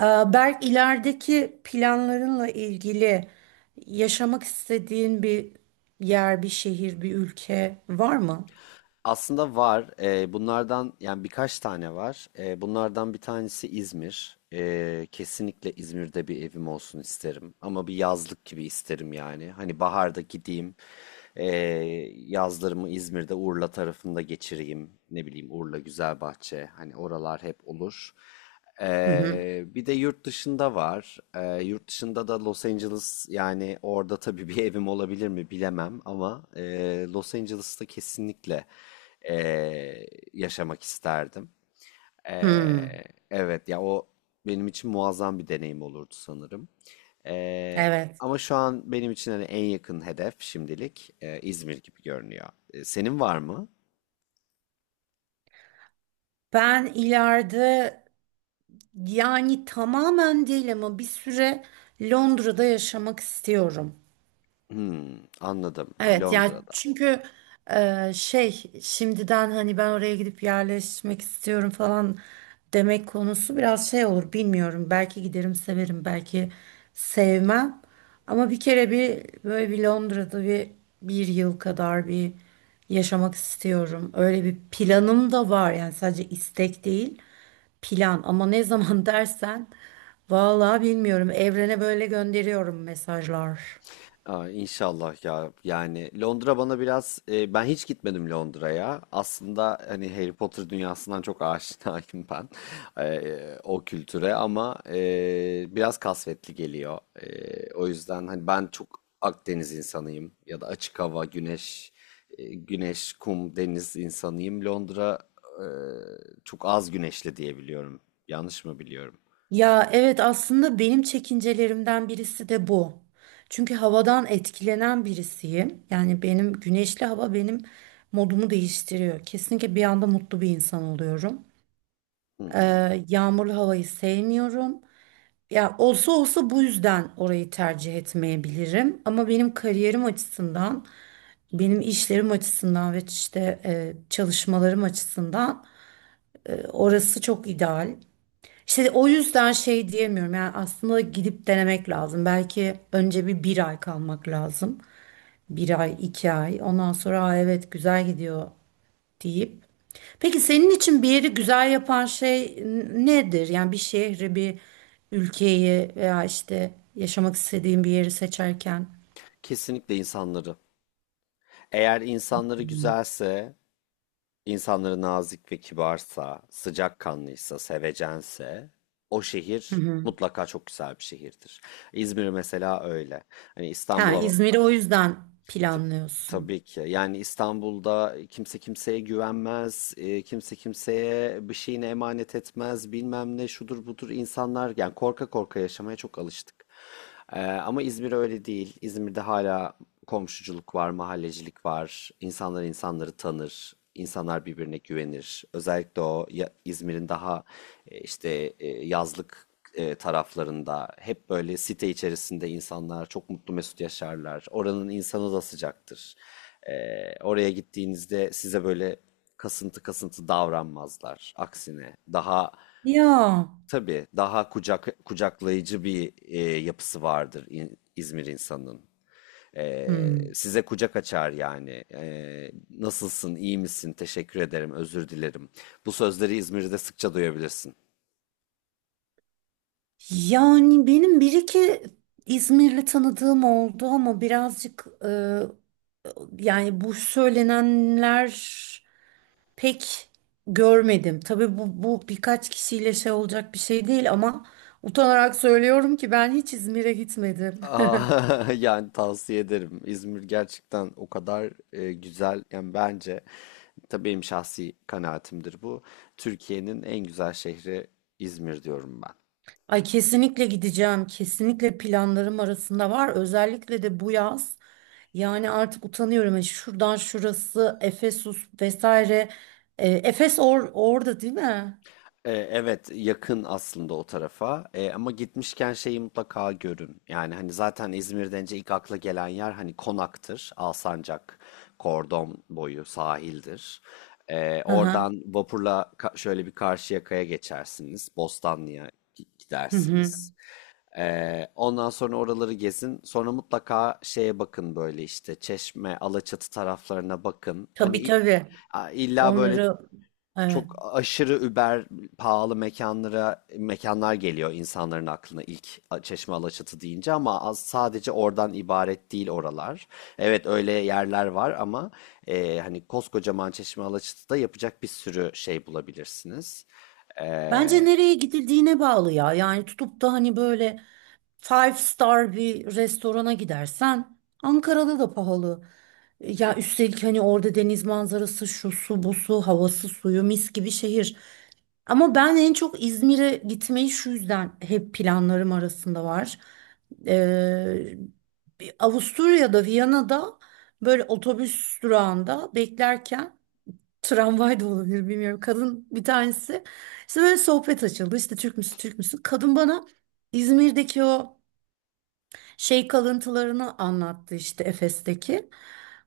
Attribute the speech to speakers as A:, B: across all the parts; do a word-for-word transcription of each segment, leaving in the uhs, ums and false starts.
A: Ee, Berk, ilerideki planlarınla ilgili yaşamak istediğin bir yer, bir şehir, bir ülke var mı?
B: Aslında var. Eee, bunlardan yani birkaç tane var. Eee, bunlardan bir tanesi İzmir. Eee, kesinlikle İzmir'de bir evim olsun isterim. Ama bir yazlık gibi isterim yani. Hani baharda gideyim. eee, yazlarımı İzmir'de Urla tarafında geçireyim. Ne bileyim Urla, Güzelbahçe. Hani oralar hep olur.
A: Hı hı.
B: Ee, bir de yurt dışında var. Ee, yurt dışında da Los Angeles, yani orada tabii bir evim olabilir mi bilemem ama e, Los Angeles'ta kesinlikle e, yaşamak isterdim.
A: Hmm,
B: Ee, evet ya, o benim için muazzam bir deneyim olurdu sanırım. Ee,
A: evet.
B: ama şu an benim için hani en yakın hedef şimdilik e, İzmir gibi görünüyor. E, senin var mı?
A: Ben ileride, yani tamamen değil ama bir süre Londra'da yaşamak istiyorum.
B: Hmm, anladım,
A: Evet ya,
B: Londra'da.
A: çünkü e, şey şimdiden hani ben oraya gidip yerleşmek istiyorum falan demek konusu biraz şey olur, bilmiyorum. Belki giderim severim, belki sevmem. Ama bir kere bir böyle bir Londra'da bir bir yıl kadar bir yaşamak istiyorum. Öyle bir planım da var, yani sadece istek değil, plan, ama ne zaman dersen vallahi bilmiyorum, evrene böyle gönderiyorum mesajlar.
B: Aa, inşallah ya. Yani Londra bana biraz e, ben hiç gitmedim Londra'ya. Aslında hani Harry Potter dünyasından çok aşinayım ben e, o kültüre, ama e, biraz kasvetli geliyor. E, o yüzden hani ben çok Akdeniz insanıyım, ya da açık hava, güneş, e, güneş, kum, deniz insanıyım. Londra e, çok az güneşli diye biliyorum. Yanlış mı biliyorum?
A: Ya evet, aslında benim çekincelerimden birisi de bu. Çünkü havadan etkilenen birisiyim. Yani benim güneşli hava benim modumu değiştiriyor. Kesinlikle bir anda mutlu bir insan oluyorum.
B: Hı hı.
A: Ee, yağmurlu havayı sevmiyorum. Ya olsa olsa bu yüzden orayı tercih etmeyebilirim. Ama benim kariyerim açısından, benim işlerim açısından ve işte e, çalışmalarım açısından e, orası çok ideal. İşte o yüzden şey diyemiyorum. Yani aslında gidip denemek lazım. Belki önce bir bir ay kalmak lazım. Bir ay, iki ay. Ondan sonra aa, evet, güzel gidiyor deyip. Peki senin için bir yeri güzel yapan şey n- nedir? Yani bir şehri, bir ülkeyi veya işte yaşamak istediğin bir yeri seçerken.
B: Kesinlikle insanları. Eğer insanları güzelse, İnsanları nazik ve kibarsa, sıcakkanlıysa, sevecense, o şehir mutlaka çok güzel bir şehirdir. İzmir mesela öyle. Hani
A: Ha,
B: İstanbul'a
A: İzmir'i o yüzden
B: T-
A: planlıyorsun.
B: Tabii ki. Yani İstanbul'da kimse kimseye güvenmez, e, kimse kimseye bir şeyini emanet etmez, bilmem ne şudur budur, insanlar yani korka korka yaşamaya çok alıştık. E, ama İzmir öyle değil. İzmir'de hala komşuculuk var, mahallecilik var. İnsanlar insanları tanır, insanlar birbirine güvenir. Özellikle o ya- İzmir'in daha e, işte e, yazlık e, taraflarında hep böyle site içerisinde insanlar çok mutlu mesut yaşarlar. Oranın insanı da sıcaktır. E, oraya gittiğinizde size böyle kasıntı kasıntı davranmazlar. Aksine, daha
A: Ya.
B: tabii, daha kucak kucaklayıcı bir e, yapısı vardır İn- İzmir insanının. E,
A: Hmm.
B: size kucak açar yani. E, nasılsın, iyi misin, teşekkür ederim, özür dilerim. Bu sözleri İzmir'de sıkça duyabilirsin.
A: Yani benim bir iki İzmirli tanıdığım oldu ama birazcık, yani bu söylenenler pek görmedim. Tabii bu, bu birkaç kişiyle şey olacak bir şey değil ama utanarak söylüyorum ki ben hiç İzmir'e gitmedim.
B: Aa, yani tavsiye ederim. İzmir gerçekten o kadar e, güzel. Yani bence, tabii benim şahsi kanaatimdir bu, Türkiye'nin en güzel şehri İzmir diyorum ben.
A: Ay, kesinlikle gideceğim. Kesinlikle planlarım arasında var. Özellikle de bu yaz. Yani artık utanıyorum. Yani şuradan şurası, Efesus vesaire. E, Efes or orada değil mi?
B: E, evet, yakın aslında o tarafa. E, ama gitmişken şeyi mutlaka görün. Yani hani zaten İzmir denince ilk akla gelen yer hani Konak'tır. Alsancak, Kordon boyu sahildir. E,
A: Hı hı.
B: oradan vapurla ka- şöyle bir Karşıyaka'ya geçersiniz. Bostanlı'ya gi-
A: Hı hı.
B: gidersiniz. E, ondan sonra oraları gezin. Sonra mutlaka şeye bakın, böyle işte Çeşme, Alaçatı taraflarına bakın. Hani
A: Tabii,
B: i-
A: tabii.
B: a- illa böyle
A: Onları, evet.
B: çok aşırı über pahalı mekanlara, mekanlar geliyor insanların aklına ilk a- Çeşme Alaçatı deyince, ama az sadece oradan ibaret değil oralar. Evet, öyle yerler var ama e, hani koskocaman Çeşme Alaçatı'da yapacak bir sürü şey bulabilirsiniz.
A: Bence
B: E,
A: nereye gidildiğine bağlı ya. Yani tutup da hani böyle five star bir restorana gidersen Ankara'da da pahalı. Ya üstelik hani orada deniz manzarası, şu su, bu su, havası, suyu mis gibi şehir. Ama ben en çok İzmir'e gitmeyi şu yüzden hep planlarım arasında var. Ee, Bir Avusturya'da, Viyana'da böyle otobüs durağında beklerken, tramvay da olabilir bilmiyorum, kadın bir tanesi. İşte böyle sohbet açıldı. İşte Türk müsün, Türk müsün? Kadın bana İzmir'deki o şey kalıntılarını anlattı, işte Efes'teki.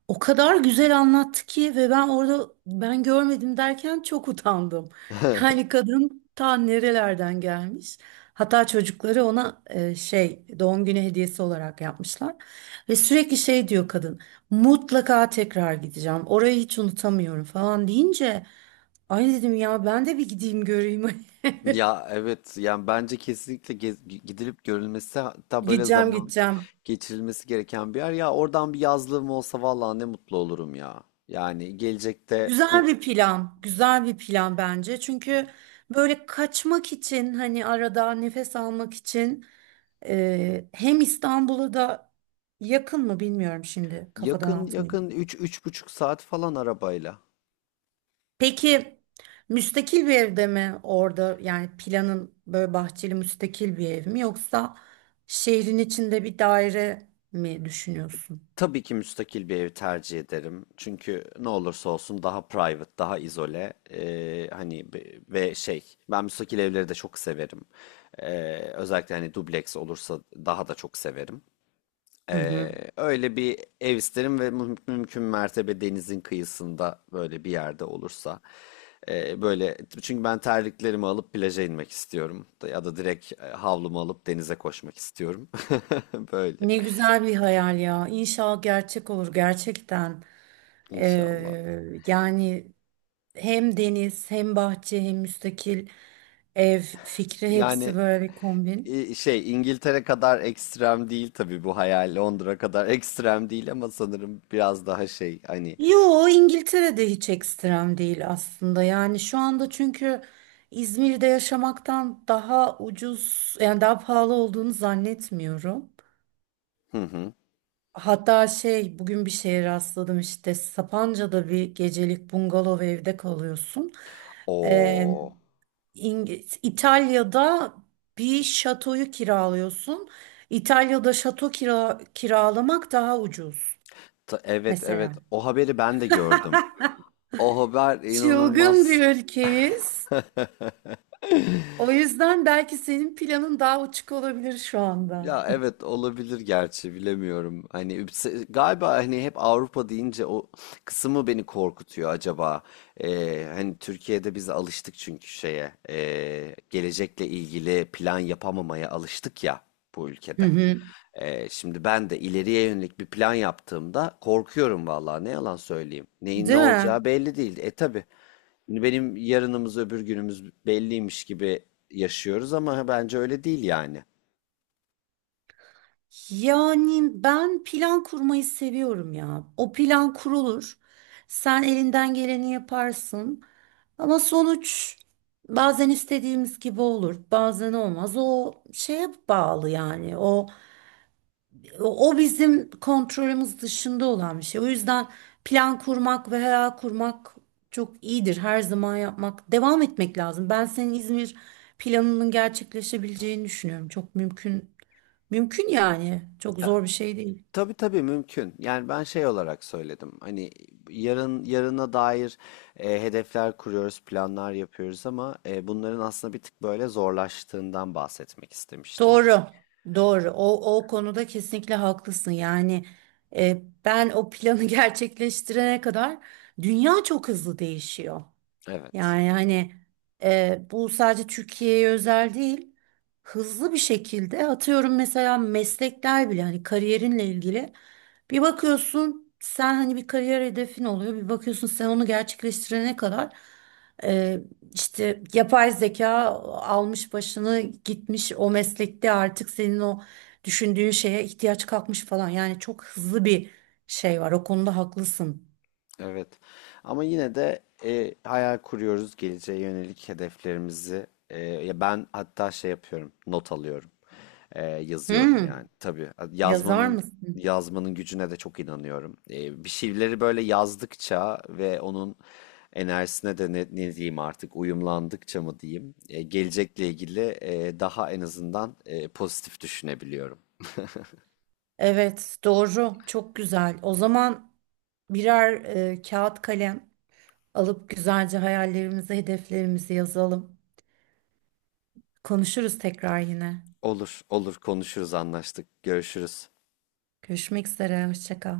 A: O kadar güzel anlattı ki ve ben orada ben görmedim derken çok utandım. Yani kadın ta nerelerden gelmiş. Hatta çocukları ona e, şey doğum günü hediyesi olarak yapmışlar. Ve sürekli şey diyor kadın. Mutlaka tekrar gideceğim. Orayı hiç unutamıyorum falan deyince, ay dedim ya, ben de bir gideyim göreyim.
B: ya evet, yani bence kesinlikle gez- gidilip görülmesi, hatta böyle
A: Gideceğim,
B: zaman
A: gideceğim.
B: geçirilmesi gereken bir yer. Ya oradan bir yazlığım olsa, vallahi ne mutlu olurum ya. Yani gelecekte.
A: Güzel bir plan. Güzel bir plan bence. Çünkü böyle kaçmak için, hani arada nefes almak için, e, hem İstanbul'a da yakın mı bilmiyorum, şimdi kafadan
B: Yakın,
A: atmayayım.
B: yakın üç, üç buçuk saat falan arabayla.
A: Peki müstakil bir evde mi orada, yani planın böyle bahçeli müstakil bir ev mi yoksa şehrin içinde bir daire mi düşünüyorsun?
B: Tabii ki müstakil bir ev tercih ederim. Çünkü ne olursa olsun, daha private, daha izole. Ee, hani be- ve şey, ben müstakil evleri de çok severim. Ee, özellikle hani dubleks olursa daha da çok severim.
A: Hı
B: Ee,
A: hı.
B: öyle bir ev isterim, ve müm- mümkün mertebe denizin kıyısında böyle bir yerde olursa. Ee, böyle çünkü ben terliklerimi alıp plaja inmek istiyorum. Ya da direkt e, havlumu alıp denize koşmak istiyorum. Böyle
A: Ne güzel bir hayal ya. İnşallah gerçek olur gerçekten.
B: inşallah.
A: Ee, yani hem deniz, hem bahçe, hem müstakil ev fikri,
B: Yani
A: hepsi böyle bir kombin.
B: e, şey, İngiltere kadar ekstrem değil tabii bu hayal. Londra kadar ekstrem değil, ama sanırım biraz daha şey hani.
A: Yo, İngiltere'de hiç ekstrem değil aslında. Yani şu anda çünkü İzmir'de yaşamaktan daha ucuz, yani daha pahalı olduğunu zannetmiyorum.
B: Hı hı.
A: Hatta şey, bugün bir şeye rastladım, işte Sapanca'da bir gecelik bungalov evde kalıyorsun. Ee,
B: O,
A: İng- İtalya'da bir şatoyu kiralıyorsun. İtalya'da şato kira kiralamak daha ucuz
B: evet evet,
A: mesela.
B: o haberi ben de gördüm. O haber
A: Çılgın bir
B: inanılmaz.
A: ülkeyiz. O yüzden belki senin planın daha uçuk olabilir şu anda.
B: Ya evet, olabilir, gerçi bilemiyorum. Hani üpse- galiba hani hep Avrupa deyince o kısmı beni korkutuyor acaba. Ee, hani Türkiye'de biz alıştık çünkü şeye, ee, gelecekle ilgili plan yapamamaya alıştık ya bu
A: Hı
B: ülkede.
A: hı.
B: Ee, şimdi ben de ileriye yönelik bir plan yaptığımda korkuyorum, vallahi ne yalan söyleyeyim. Neyin ne
A: Değil mi?
B: olacağı belli değil. E tabii benim yarınımız öbür günümüz belliymiş gibi yaşıyoruz, ama bence öyle değil yani.
A: Yani ben plan kurmayı seviyorum ya. O plan kurulur. Sen elinden geleni yaparsın. Ama sonuç bazen istediğimiz gibi olur, bazen olmaz. O şeye bağlı yani. O o bizim kontrolümüz dışında olan bir şey. O yüzden plan kurmak ve hayal kurmak çok iyidir. Her zaman yapmak, devam etmek lazım. Ben senin İzmir planının gerçekleşebileceğini düşünüyorum. Çok mümkün, mümkün yani. Çok zor bir şey değil.
B: Tabii tabii mümkün. Yani ben şey olarak söyledim. Hani yarın, yarına dair e, hedefler kuruyoruz, planlar yapıyoruz, ama e, bunların aslında bir tık böyle zorlaştığından bahsetmek istemiştim.
A: Doğru, doğru. O, o konuda kesinlikle haklısın. Yani e, ben o planı gerçekleştirene kadar dünya çok hızlı değişiyor.
B: Evet.
A: Yani hani e, bu sadece Türkiye'ye özel değil. Hızlı bir şekilde, atıyorum mesela, meslekler bile, hani kariyerinle ilgili bir bakıyorsun, sen hani bir kariyer hedefin oluyor, bir bakıyorsun sen onu gerçekleştirene kadar e, işte yapay zeka almış başını gitmiş, o meslekte artık senin o düşündüğün şeye ihtiyaç kalkmış falan. Yani çok hızlı bir şey var, o konuda haklısın.
B: Evet. Ama yine de e, hayal kuruyoruz geleceğe yönelik hedeflerimizi. E, ya ben hatta şey yapıyorum, not alıyorum. E, yazıyorum
A: Hmm,
B: yani. Tabii
A: Yazar
B: yazmanın
A: mısın?
B: yazmanın gücüne de çok inanıyorum. E, bir şeyleri böyle yazdıkça ve onun enerjisine de, ne, ne diyeyim artık, uyumlandıkça mı diyeyim, e, gelecekle ilgili e, daha en azından e, pozitif düşünebiliyorum.
A: Evet, doğru. Çok güzel. O zaman birer e, kağıt kalem alıp güzelce hayallerimizi, hedeflerimizi yazalım. Konuşuruz tekrar yine.
B: Olur, olur, konuşuruz, anlaştık. Görüşürüz.
A: Görüşmek üzere, hoşça kal.